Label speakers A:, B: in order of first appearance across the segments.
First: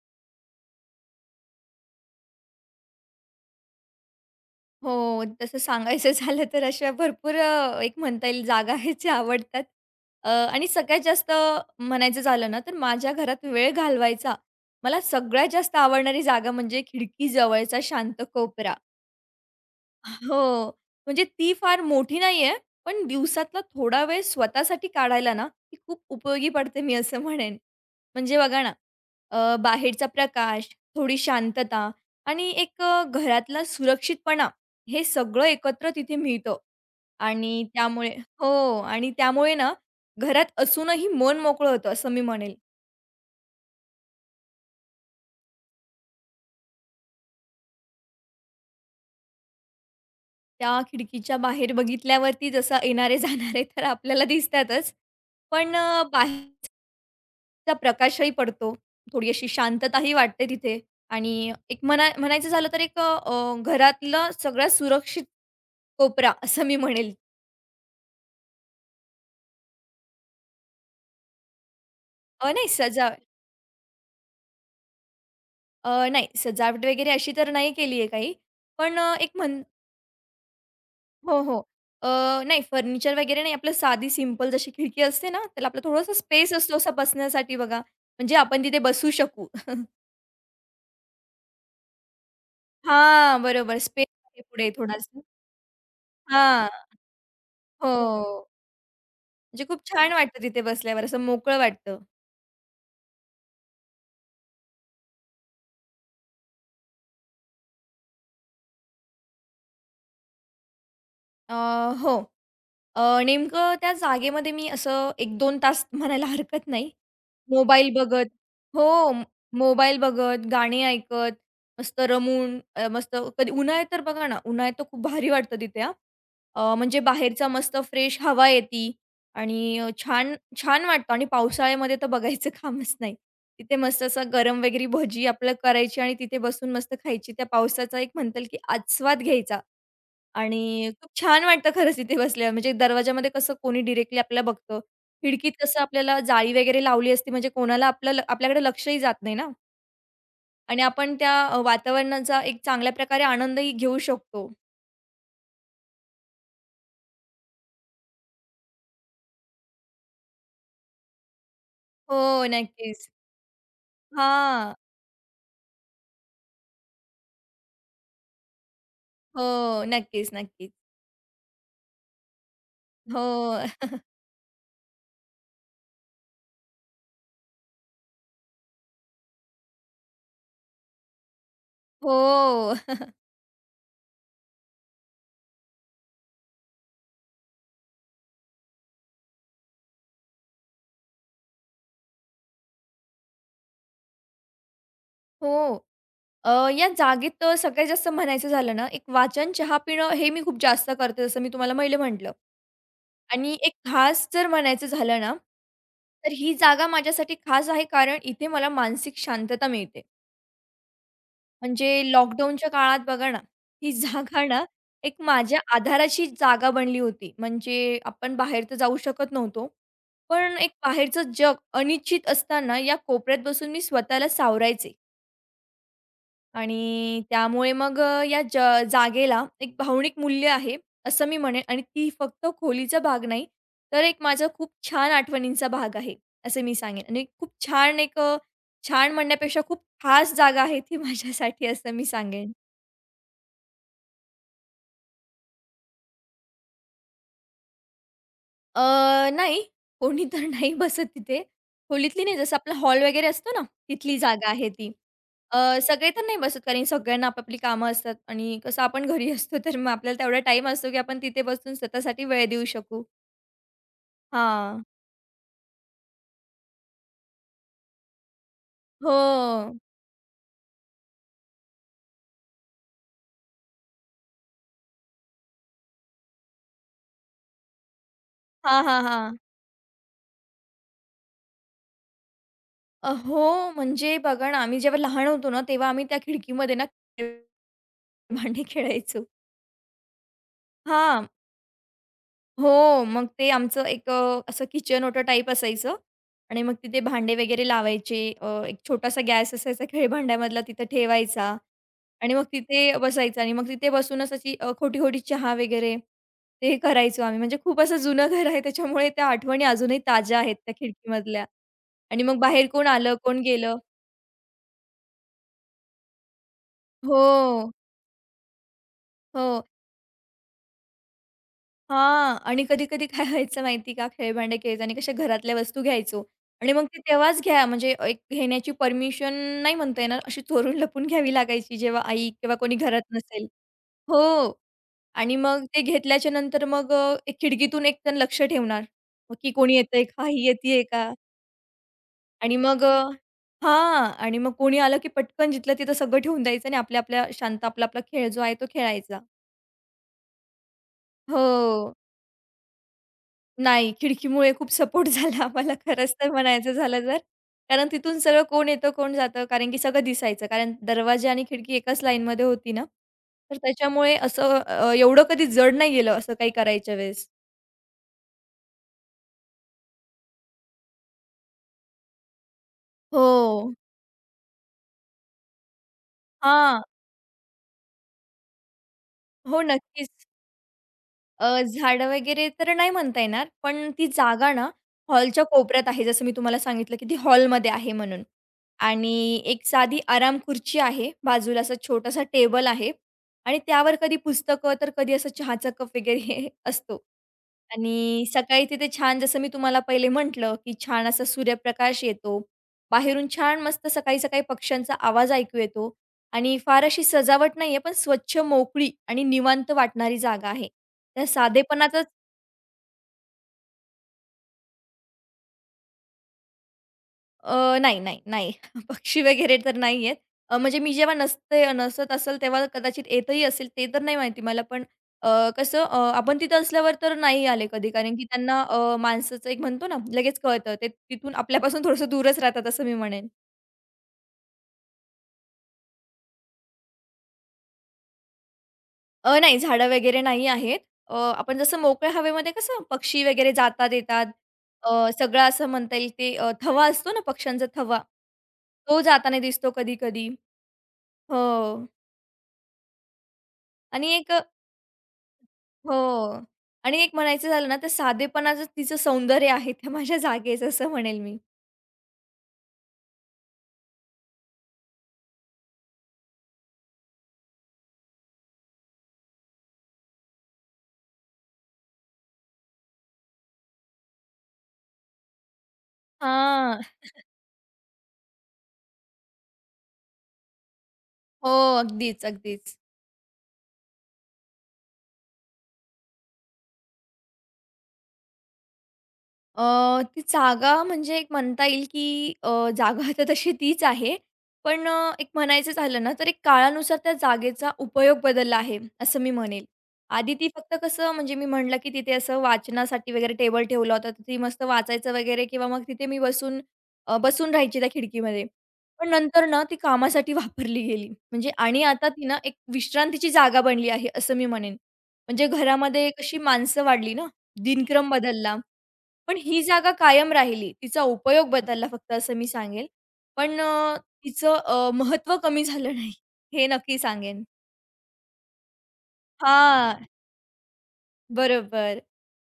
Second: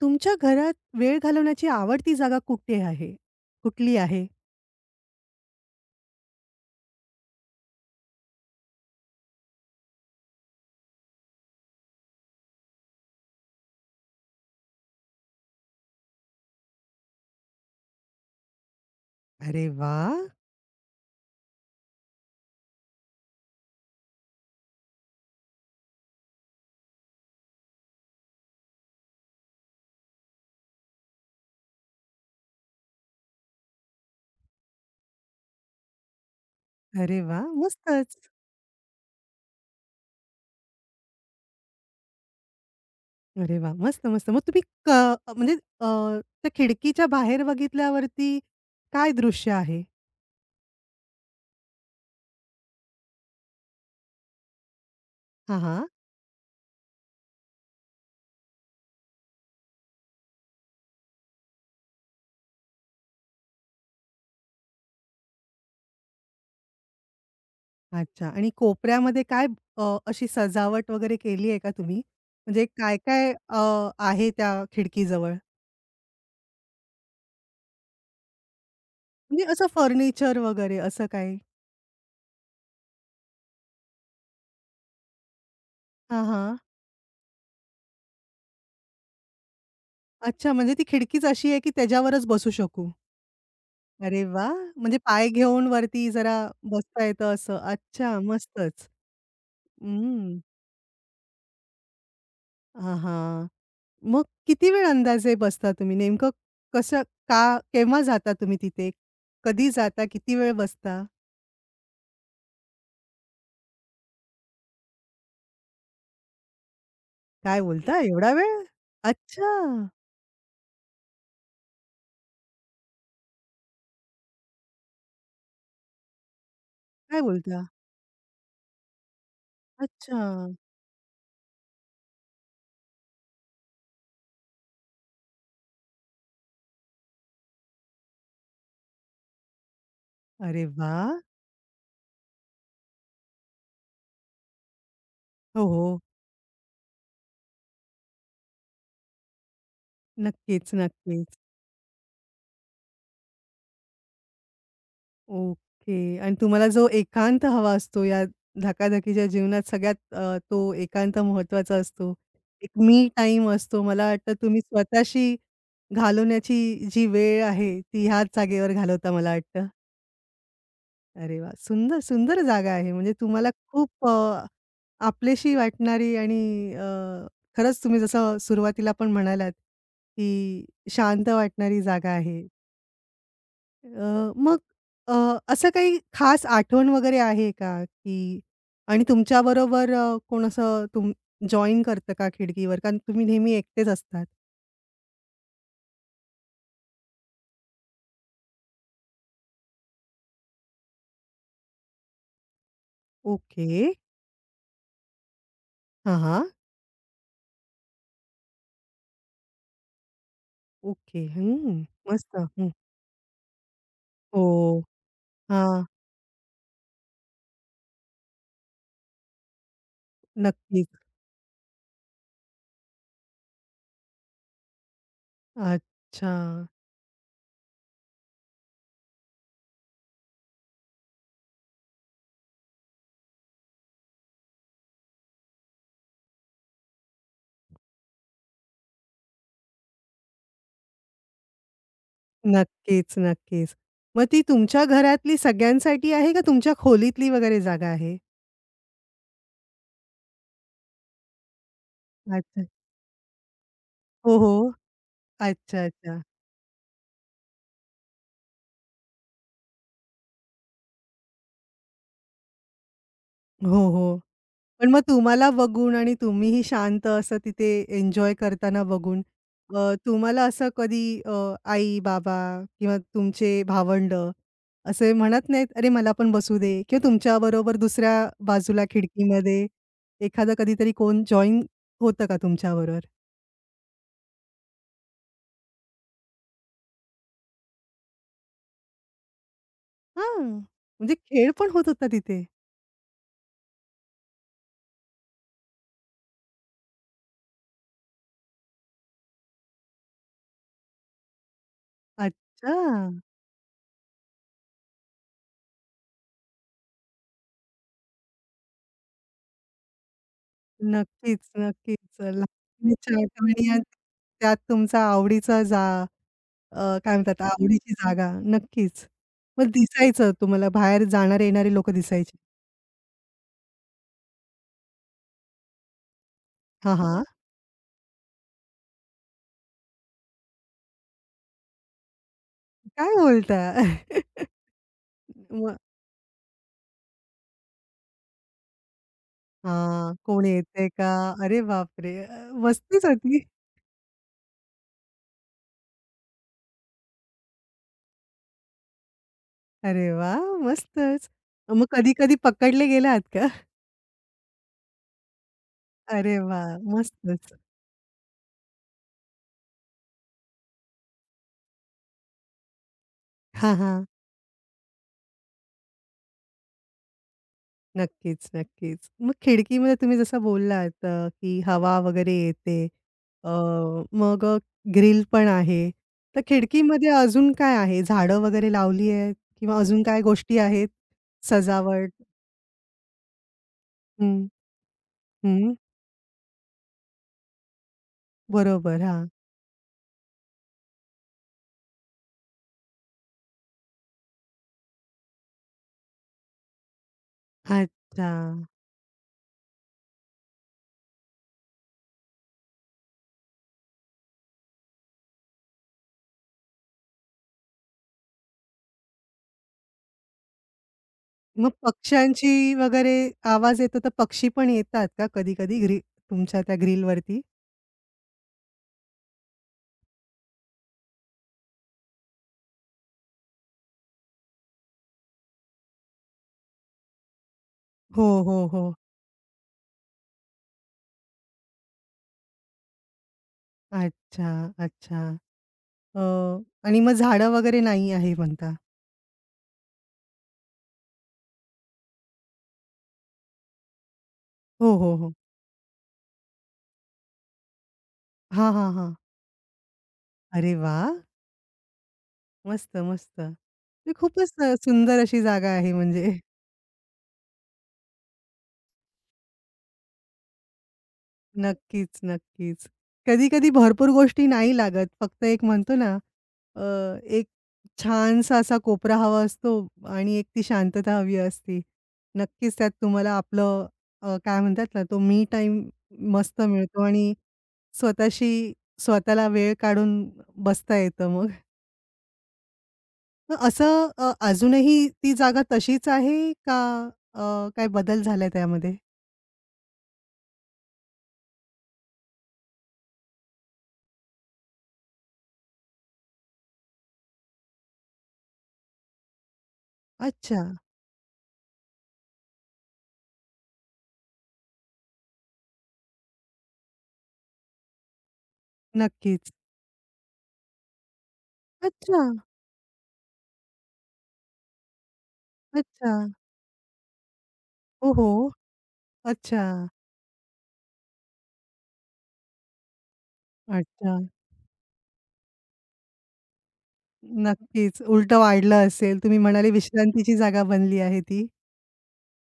A: तुमच्या घरात वेळ घालवण्याची आवडती जागा कुठे आहे? कुठली आहे?
B: हो, तसं सांगायचं झालं तर अशा भरपूर एक म्हणता येईल जागा आहेत ज्या आवडतात. आणि सगळ्यात जास्त म्हणायचं झालं ना, तर माझ्या घरात वेळ घालवायचा मला सगळ्यात जास्त आवडणारी जागा म्हणजे खिडकीजवळचा शांत कोपरा.
A: अरे वाह!
B: हो. म्हणजे ती फार मोठी नाहीये, पण दिवसातला थोडा वेळ स्वतःसाठी काढायला ना, ती खूप उपयोगी पडते मी असं म्हणेन. म्हणजे बघा ना, बाहेरचा प्रकाश, थोडी शांतता आणि एक घरातला सुरक्षितपणा हे सगळं एकत्र तिथे मिळतं.
A: अरे वाह!
B: आणि त्यामुळे
A: मस्तच.
B: हो आणि त्यामुळे ना, घरात असूनही मन मोकळं होतं असं मी म्हणेल.
A: अरे वाह! मस्त, मस्त. मग तुम्ही क म्हणजे अ, त्या खिडकीच्या बाहेर बघितल्यावरती काय दृश्य आहे?
B: त्या खिडकीच्या बाहेर बघितल्यावरती जसं येणारे जाणारे तर आपल्याला दिसतातच.
A: हां,
B: पण
A: हां.
B: बाहेर चा प्रकाशही पडतो. थोडी अशी शांतताही वाटते तिथे आणि एक म्हणा म्हणायचं झालं तर एक घरातला सगळ्यात सुरक्षित कोपरा असं मी म्हणेल.
A: अच्छा आणि कोपऱ्यामध्ये काय अशी सजावट वगैरे केली आहे का तुम्ही?
B: अ,
A: म्हणजे
B: नाही सजाव
A: काय-काय आहे त्या खिडकीजवळ?
B: अ, नाही सजावट वगैरे अशी तर नाही केली आहे काही. पण अ, एक
A: म्हणजे
B: म्हण
A: असं फर्निचर वगैरे असं काही?
B: हो, हो. अ, नाही फर्निचर वगैरे नाही. आपलं साधी सिंपल जशी खिडकी असते ना, त्याला आपला थोडासा
A: हां,
B: स्पेस
A: हां.
B: असतो असा बसण्यासाठी बघा. म्हणजे आपण तिथे बसू शकू.
A: अच्छा म्हणजे ती खिडकीच अशी आहे की त्याच्यावरच बसू शकू?
B: हां, बरोबर. स्पेस
A: अरे
B: आहे
A: वाह!
B: पुढे
A: म्हणजे
B: थोडासा.
A: पाय घेऊन वरती जरा
B: हां,
A: बसता येतं असं. अच्छा,
B: हो.
A: मस्तच.
B: म्हणजे खूप छान
A: हं.
B: वाटतं तिथे बसल्यावर, असं मोकळं वाटतं.
A: हां, हां. मग किती वेळ अंदाजे बसता तुम्ही? नेमकं कसं, का, केव्हा जाता तुम्ही तिथे? कधी जाता? किती वेळ बसता?
B: अ, हो. नेमकं त्या जागेमध्ये मी असं एक दोन तास म्हणायला हरकत नाही.
A: काय
B: मोबाईल
A: बोलता
B: बघत
A: एवढा वेळ?
B: हो,
A: अच्छा!
B: मोबाईल बघत, गाणी ऐकत, मस्त रमून मस्त कधी उन्हाळ्यात तर बघा ना, उन्हाळ्यात तर खूप भारी वाटतं तिथे हां. म्हणजे
A: काय
B: बाहेरचा
A: बोलता?
B: मस्त फ्रेश हवा येते आणि
A: अच्छा.
B: छान छान वाटतं आणि पावसाळ्यामध्ये तर बघायचं कामच नाही. तिथे मस्त असं गरम वगैरे भजी आपलं करायची आणि तिथे बसून मस्त खायची. त्या पावसाचा एक म्हणता की आस्वाद घ्यायचा
A: अरे
B: आणि खूप
A: वाह!
B: छान वाटतं खरंच तिथे बसल्यावर. म्हणजे दरवाजामध्ये कसं कोणी डायरेक्टली आपल्याला बघतं. खिडकीत
A: हो,
B: कसं
A: हो.
B: आपल्याला जाळी वगैरे लावली असते म्हणजे कोणाला आपलं आपल्याकडे लक्षही जात नाही ना
A: नक्कीच,
B: आणि आपण
A: नक्कीच.
B: त्या वातावरणाचा एक चांगल्या प्रकारे आनंदही घेऊ शकतो.
A: ओके. आणि तुम्हाला जो एकांत हवा असतो या धकाधकीच्या जीवनात सगळ्यात तो एकांत महत्त्वाचा असतो.
B: हो,
A: एक
B: नक्कीच.
A: मी टाईम असतो. मला वाटतं तुम्ही
B: हां.
A: स्वतःशी घालवण्याची जी वेळ आहे, ती ह्याच जागेवर घालवता मला वाटतं.
B: हो. नक्कीच, नक्कीच.
A: अरे वाह! सुंदर, सुंदर जागा आहे. म्हणजे तुम्हाला
B: हो.
A: खूप आपलीशी वाटणारी आणि खरंच तुम्ही जसं सुरुवातीला पण म्हणालात, की शांत वाटणारी जागा आहे.
B: हो.
A: मग अ, असं काही खास आठवण वगैरे आहे का? की आणि तुमच्याबरोबर कोण असं जॉइन करतं का खिडकीवर? कारण तुम्ही नेहमी एकटेच असतात.
B: हो. अ, या जागेत सगळ्यात जास्त म्हणायचं झालं ना, एक वाचन, चहा पिणं हे मी खूप जास्त करते, जसं मी तुम्हाला पहिले म्हटलं. आणि
A: ओके.
B: एक खास जर म्हणायचं झालं ना,
A: हां,
B: तर
A: हां.
B: ही जागा माझ्यासाठी खास आहे, कारण इथे मला मानसिक शांतता मिळते.
A: ओके. हं.
B: म्हणजे
A: मस्त.
B: लॉकडाऊनच्या
A: हं.
B: काळात बघा ना, ही जागा ना
A: हो.
B: एक माझ्या
A: हां.
B: आधाराची जागा बनली होती. म्हणजे आपण बाहेर तर जाऊ शकत नव्हतो. पण एक
A: नक्कीच.
B: बाहेरचं जग अनिश्चित असताना या कोपऱ्यात बसून मी स्वतःला सावरायचे
A: अच्छा.
B: आणि त्यामुळे मग अ, या ज जागेला एक भावनिक मूल्य आहे, असं मी म्हणेन आणि ती फक्त खोलीचा भाग नाही, तर एक माझा खूप छान आठवणींचा भाग आहे, असं मी सांगेन आणि खूप छान एक छान म्हणण्यापेक्षा खूप खास जागा आहे ती माझ्यासाठी, असं मी सांगेन.
A: नक्कीच, नक्कीच. मग ती तुमच्या घरातली सगळ्यांसाठी आहे का तुमच्या खोलीतली वगैरे जागा आहे?
B: अ, नाही, कोणी तर नाही बसत तिथे. खोलीतली नाही, जसं
A: अच्छा.
B: आपला हॉल वगैरे असतो ना, तिथली
A: हो,
B: जागा आहे
A: हो.
B: ती. अ,
A: अच्छा,
B: सगळे
A: अच्छा.
B: तर नाही बसत, कारण सगळ्यांना आपापली कामं असतात आणि कसं आपण घरी असतो, तर मग आपल्याला तेवढा टाईम असतो, की आपण तिथे बसून स्वतःसाठी वेळ देऊ शकू.
A: हो, हो.
B: हां.
A: पण मग तुम्हाला बघून आणि तुम्हीही शांत असं तिथे एन्जॉय करताना बघून
B: हो.
A: तुम्हाला असं कधी आई, बाबा किंवा तुमचे भावंडं असे म्हणत नाहीत, "अरे मला पण बसू दे" किंवा तुमच्याबरोबर दुसऱ्या
B: हां,
A: बाजूला
B: हां, हां.
A: खिडकीमध्ये एखादा कधीतरी कोण जॉइन होतं का तुमच्याबरोबर?
B: हो, म्हणजे बघा ना, आम्ही जेव्हा लहान होतो ना, तेव्हा आम्ही त्या खिडकीमध्ये ना, भांडे खेळायचो.
A: हां, म्हणजे
B: हां.
A: खेळ पण होत होता तिथे.
B: हो, मग ते आमचं एक असं किचन ओटं टाईप असायचं आणि मग तिथे भांडे वगैरे लावायचे. एक छोटासा गॅस असायचा खेळभांड्यामधला तिथं ठेवायचा आणि मग
A: अच्छा.
B: तिथे बसायचं आणि मग तिथे बसूनच अशी खोटी-खोटी चहा वगैरे ते करायचो आम्ही. म्हणजे खूप असं जुनं घर आहे त्याच्यामुळे त्या आठवणी अजूनही ताज्या आहेत त्या
A: नक्कीच,
B: खिडकीमधल्या
A: नक्कीच.
B: आणि मग बाहेर कोण आलं,
A: लहानपणीच्या
B: कोण
A: आठवणी
B: गेलं
A: आणि त्यात तुमचा आवडीचा काय म्हणतात
B: हो,
A: आवडीची जागा. नक्कीच.
B: हो.
A: मग दिसायचं तुम्हाला बाहेर जाणारे-येणारे लोकं
B: हां.
A: दिसायचे.
B: आणि कधी-कधी काय व्हायचं माहिती का, खेळभांडे घ्यायचो आणि कशा घरातल्या वस्तू घ्यायचो आणि मग
A: हां,
B: ते
A: हां.
B: तेव्हाच घ्या म्हणजे एक घेण्याची परमिशन नाही म्हणता येणार, अशी चोरून लपून घ्यावी लागायची जेव्हा आई किंवा कोणी घरात
A: काय
B: नसेल.
A: बोलता?
B: हो. आणि मग
A: मग
B: ते घेतल्याच्या नंतर मग एक खिडकीतून एकजण लक्ष ठेवणार, की कोणी येतंय
A: हां,
B: का?
A: कोण
B: ही येतीये
A: येतंय
B: का?
A: का? अरे बापरे!
B: आणि मग
A: मस्तच होती.
B: हां. आणि मग कोणी आलं की पटकन जिथलं तिथं सगळं ठेवून द्यायचं आणि आपल्या-आपल्या शांत आपला-आपला खेळ जो आहे तो खेळायचा.
A: अरे वाह! मस्तच.
B: हो.
A: मग कधी-कधी पकडले गेलात का?
B: नाही, खिडकीमुळे खूप सपोर्ट झाला आम्हाला खरंच तर
A: अरे
B: म्हणायचं
A: वाह!
B: झालं तर.
A: मस्तच.
B: कारण तिथून सगळं कोण येतं, कोण जातं कारण की सगळं दिसायचं. कारण दरवाजा आणि खिडकी एकाच लाईनमध्ये होती ना, तर
A: हां, हां.
B: त्याच्यामुळे असं एवढं कधी जड नाही गेलं असं काही करायच्या वेळेस.
A: नक्कीच, नक्कीच. मग खिडकीमध्ये तुम्ही जसं बोललात की हवा वगैरे येते. अ,
B: हो.
A: मग ग्रिल पण आहे. तर
B: हां.
A: खिडकीमध्ये अजून काय आहे? झाडं वगैरे लावली आहेत
B: हो,
A: किंवा अजून काय
B: नक्कीच.
A: गोष्टी आहेत?
B: झाडं
A: सजावट?
B: वगैरे तर नाही म्हणता येणार, पण ती
A: हं,
B: जागा ना हॉलच्या
A: हं.
B: कोपऱ्यात आहे. जसं मी तुम्हाला सांगितलं, की ती हॉलमध्ये आहे म्हणून.
A: बरोबर. हां.
B: आणि एक साधी आराम खुर्ची आहे. बाजूला असा छोटासा टेबल आहे आणि त्यावर कधी पुस्तकं, तर कधी असं चहाचा कप वगैरे असतो. आणि
A: अच्छा.
B: सकाळी तिथे छान जसं मी तुम्हाला पहिले म्हटलं, की छान असा सूर्यप्रकाश येतो. बाहेरून छान मस्त सकाळी-सकाळी पक्ष्यांचा आवाज ऐकू येतो आणि फार अशी सजावट नाहीये, पण स्वच्छ, मोकळी आणि निवांत वाटणारी जागा आहे. त्या
A: मग
B: साधेपणाचा
A: पक्ष्यांची वगैरे आवाज येतो, तर पक्षी पण येतात का कधी-कधी तुमच्या त्या ग्रिलवरती?
B: नाही, नाही, नाही. पक्षी वगैरे तर नाही आहेत. अ, म्हणजे मी जेव्हा नसत असेल तेव्हा कदाचित येतही असेल ते तर नाही माहिती मला. पण आपण तिथं असल्यावर तर नाही आले कधी कारण की
A: हो,
B: त्यांना
A: हो, हो.
B: माणसाचं एक म्हणतो ना लगेच कळतं. ते तिथून आपल्यापासून थोडंसं दूरच राहतात असं मी म्हणेन.
A: अच्छा, अच्छा. अ, आणि मग झाडं वगैरे नाही आहे म्हणता?
B: नाही झाडं वगैरे नाही आहेत. आपण जसं मोकळ्या हवेमध्ये कसं पक्षी वगैरे जातात येतात.
A: हो, हो, हो.
B: सगळं असं म्हणता येईल ते थवा असतो ना पक्ष्यांचा थवा.
A: हां, हां,
B: तो
A: हां.
B: जाताना दिसतो कधी-कधी.
A: अरे वाह!
B: हो.
A: मस्त, मस्त. ही
B: आणि एक
A: खूपच सुंदर अशी जागा आहे म्हणजे.
B: हो. आणि एक म्हणायचं झालं ना, तर साधेपणाचं तिचं सौंदर्य आहे, ते माझ्या जागेच असं म्हणेल मी.
A: नक्कीच, नक्कीच. कधी-कधी भरपूर गोष्टी नाही लागत. फक्त एक म्हणतो ना, अ, एक छानसा असा कोपरा हवा असतो आणि एक ती शांतता हवी असती. नक्कीच त्यात तुम्हाला आपलं काय म्हणतात ना, तो मी टाईम मस्त
B: हां.
A: मिळतो आणि स्वतःशी स्वतःला वेळ काढून बसता येतं मग.
B: हो. अगदीच, अगदीच.
A: मग असं अजूनही ती जागा तशीच आहे का अ, काय बदल झालाय त्यामध्ये?
B: अ, ती जागा म्हणजे एक म्हणता येईल, की जागा तर तशी तीच आहे. पण एक म्हणायचं झालं ना, तर एक काळानुसार त्या जागेचा उपयोग बदलला आहे, असं मी म्हणेल. आधी ती
A: अच्छा.
B: फक्त कसं म्हणजे मी म्हटलं, की तिथे असं वाचनासाठी वगैरे टेबल ठेवला होता, तर ती मस्त वाचायचं वगैरे किंवा मग तिथे मी बसून राहायची त्या खिडकीमध्ये. पण नंतर
A: नक्कीच.
B: ना ती कामासाठी वापरली गेली. म्हणजे आणि आता
A: अच्छा,
B: ती ना एक विश्रांतीची जागा बनली आहे, असं मी म्हणेन. म्हणजे घरामध्ये
A: अच्छा.
B: कशी माणसं वाढली ना, दिनक्रम
A: हो, हो.
B: बदलला. पण ही
A: अच्छा,
B: जागा कायम राहिली. तिचा उपयोग बदलला फक्त असं मी सांगेल. पण अ,
A: अच्छा.
B: तिचं महत्त्व कमी झालं नाही. हे नक्की सांगेन.
A: नक्कीच. उलटं वाढलं असेल. तुम्ही म्हणाले
B: हां,
A: विश्रांतीची जागा बनली आहे ती.
B: बरोबर.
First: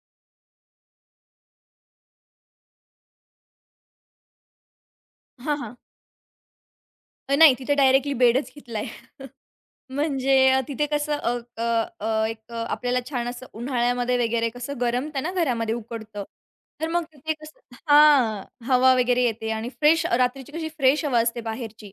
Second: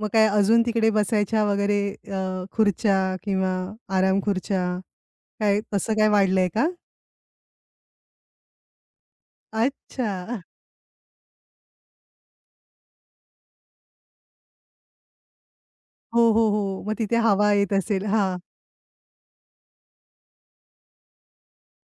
A: मग काय अजून तिकडे बसायच्या वगैरे खुर्च्या किंवा आराम खुर्च्या
B: हां,
A: काय
B: हां.
A: तसं काय वाढलंय का?
B: नाही तिथे डायरेक्टली बेडच घेतलाय. म्हणजे
A: अच्छा.
B: अ, तिथे कसं अ, अ, अ, एक अ, आपल्याला छान असं उन्हाळ्यामध्ये वगैरे कसं गरमतं ना घरामध्ये
A: हो,
B: उकडतं.
A: हो, हो.
B: तर
A: मग
B: मग
A: तिथे
B: तिथे
A: हवा
B: कसं
A: येत असेल. हां,
B: हां, हवा वगैरे येते आणि फ्रेश रात्रीची कशी फ्रेश हवा असते बाहेरची.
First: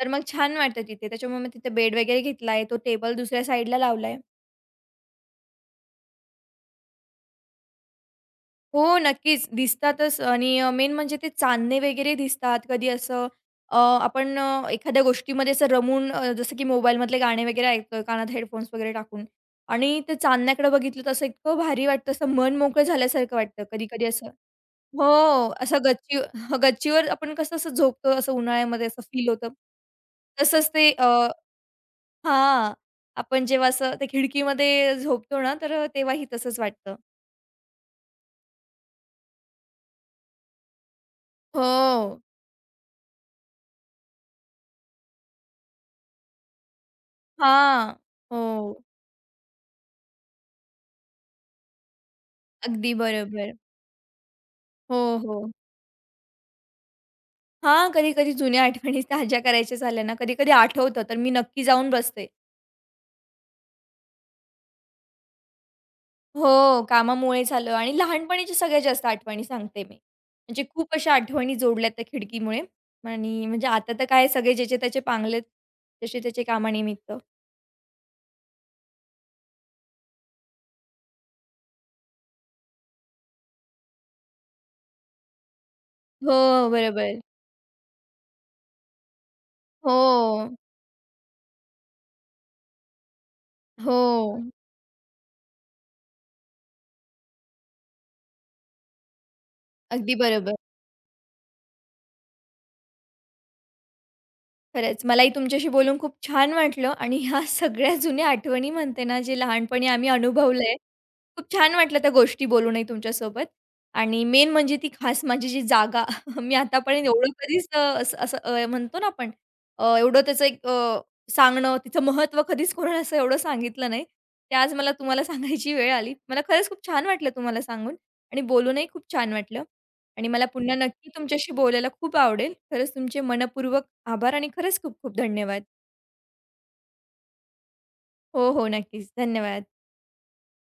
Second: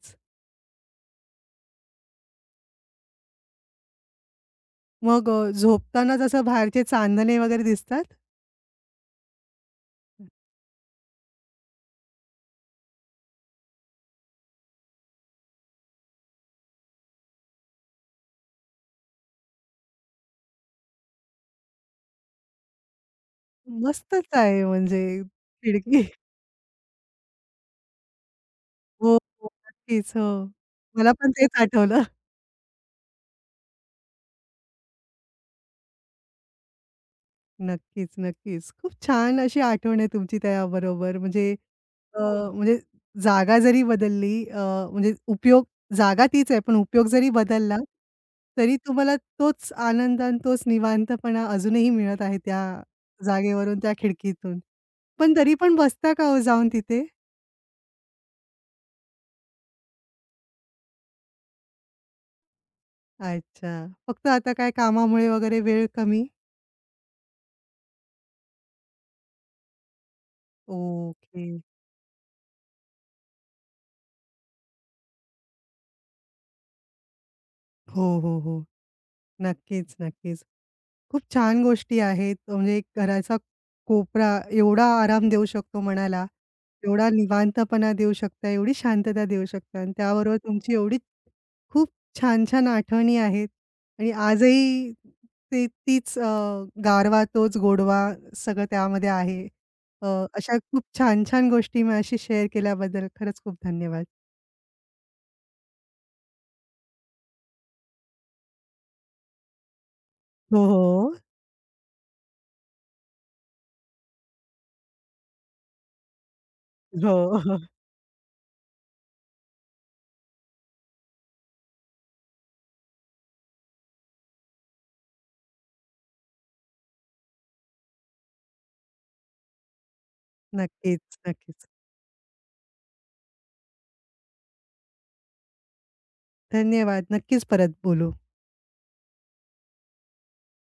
B: तर मग छान वाटतं तिथे. त्याच्यामुळे मग तिथे बेड वगैरे घेतलाय. तो टेबल दुसऱ्या साइडला लावलाय.
A: मग झोपताना जसं बाहेरचे चांदणे वगैरे दिसतात.
B: हो, नक्कीच. दिसतातच आणि मेन म्हणजे ते चांदणे वगैरे दिसतात. अ, आपण एखाद्या गोष्टीमध्ये असं रमून, जसं की मोबाईलमधले गाणे वगैरे ऐकतोय, कानात हेडफोन्स वगैरे टाकून आणि ते चांदण्याकडे बघितलं तर असं इतकं भारी वाटतं, असं मन मोकळं झाल्यासारखं वाटतं. कधी-कधी असं
A: मस्तच आहे म्हणजे
B: हो, असं
A: खिडकी
B: गच्चीवर आपण कसं असं झोपतो, असं उन्हाळ्यामध्ये असं
A: हो,
B: फील होतं.
A: हो. नक्कीच. हो.
B: तसंच ते अ,
A: मला पण तेच आठवलं.
B: हां, आपण जेव्हा असं ते खिडकीमध्ये झोपतो ना, तर तेव्हाही तसंच वाटतं.
A: नक्कीच, नक्कीच. खूप छान अशी आठवण आहे तुमची त्याबरोबर. म्हणजे
B: हो.
A: अ, म्हणजे जागा जरी बदलली म्हणजे उपयोग जागा तीच आहे, पण उपयोग जरी बदलला,
B: हां.
A: तरी
B: हो.
A: तुम्हाला तोच आनंद आणि तोच निवांतपणा अजूनही मिळत आहे त्या
B: अगदी बरोबर.
A: जागेवरून, त्या खिडकीतून.
B: हो,
A: पण
B: हो.
A: तरी पण बसता का हो जाऊन तिथे?
B: हां, कधी-कधी जुन्या आठवणी ताज्या करायच्या झाल्या ना, कधी-कधी आठवतं, तर मी नक्की जाऊन बसते.
A: अच्छा. फक्त आता काय कामामुळे वगैरे वेळ कमी?
B: हो, कामामुळे झालं आणि लहानपणीच्या सगळ्यात जास्त आठवणी सांगते मी. म्हणजे खूप अशा
A: ओके.
B: आठवणी जोडल्या त्या खिडकीमुळे आणि म्हणजे आता तर काय सगळे ज्याचे त्याचे पांगलेत, जसे त्याचे कामानिमित्त.
A: हो, हो, हो. नक्कीच, नक्कीच. खूप छान गोष्टी आहेत. म्हणजे घराचा कोपरा एवढा आराम देऊ शकतो मनाला,
B: हो,
A: एवढा
B: बरोबर.
A: निवांतपणा देऊ शकता, एवढी शांतता देऊ शकता आणि
B: हो,
A: त्याबरोबर तुमची एवढी खूप छान-छान आठवणी आहेत
B: हो.
A: आणि आजही ते तीच गारवा, तोच गोडवा सगळं त्यामध्ये आहे. अ,
B: अगदी
A: अशा
B: बरोबर.
A: खूप छान-छान गोष्टी माझ्याशी शेअर केल्याबद्दल खरंच खूप धन्यवाद.
B: खरंच मलाही तुमच्याशी बोलून खूप छान वाटलं आणि ह्या सगळ्या जुन्या आठवणी म्हणते ना, जे लहानपणी आम्ही
A: हो,
B: अनुभवलंय.
A: हो.
B: खूप छान वाटलं त्या गोष्टी बोलूनही तुमच्यासोबत आणि मेन म्हणजे ती खास माझी जी जागा मी आतापर्यंत
A: हो,
B: एवढं
A: हो.
B: कधीच अ, असं असं अ, म्हणतो ना आपण अ, एवढं त्याचं एक अ, सांगणं, तिचं महत्त्व कधीच कोणाला असं एवढं सांगितलं नाही. ते आज मला तुम्हाला सांगायची वेळ आली. मला खरंच खूप छान वाटलं तुम्हाला सांगून आणि बोलूनही खूप छान वाटलं. आणि मला पुन्हा नक्की
A: नक्कीच,
B: तुमच्याशी
A: नक्कीच.
B: बोलायला खूप आवडेल. खरंच तुमचे मनःपूर्वक आभार आणि खरंच खूप खूप धन्यवाद.
A: धन्यवाद. नक्कीच परत बोलू.
B: हो, हो. नक्कीच. धन्यवाद.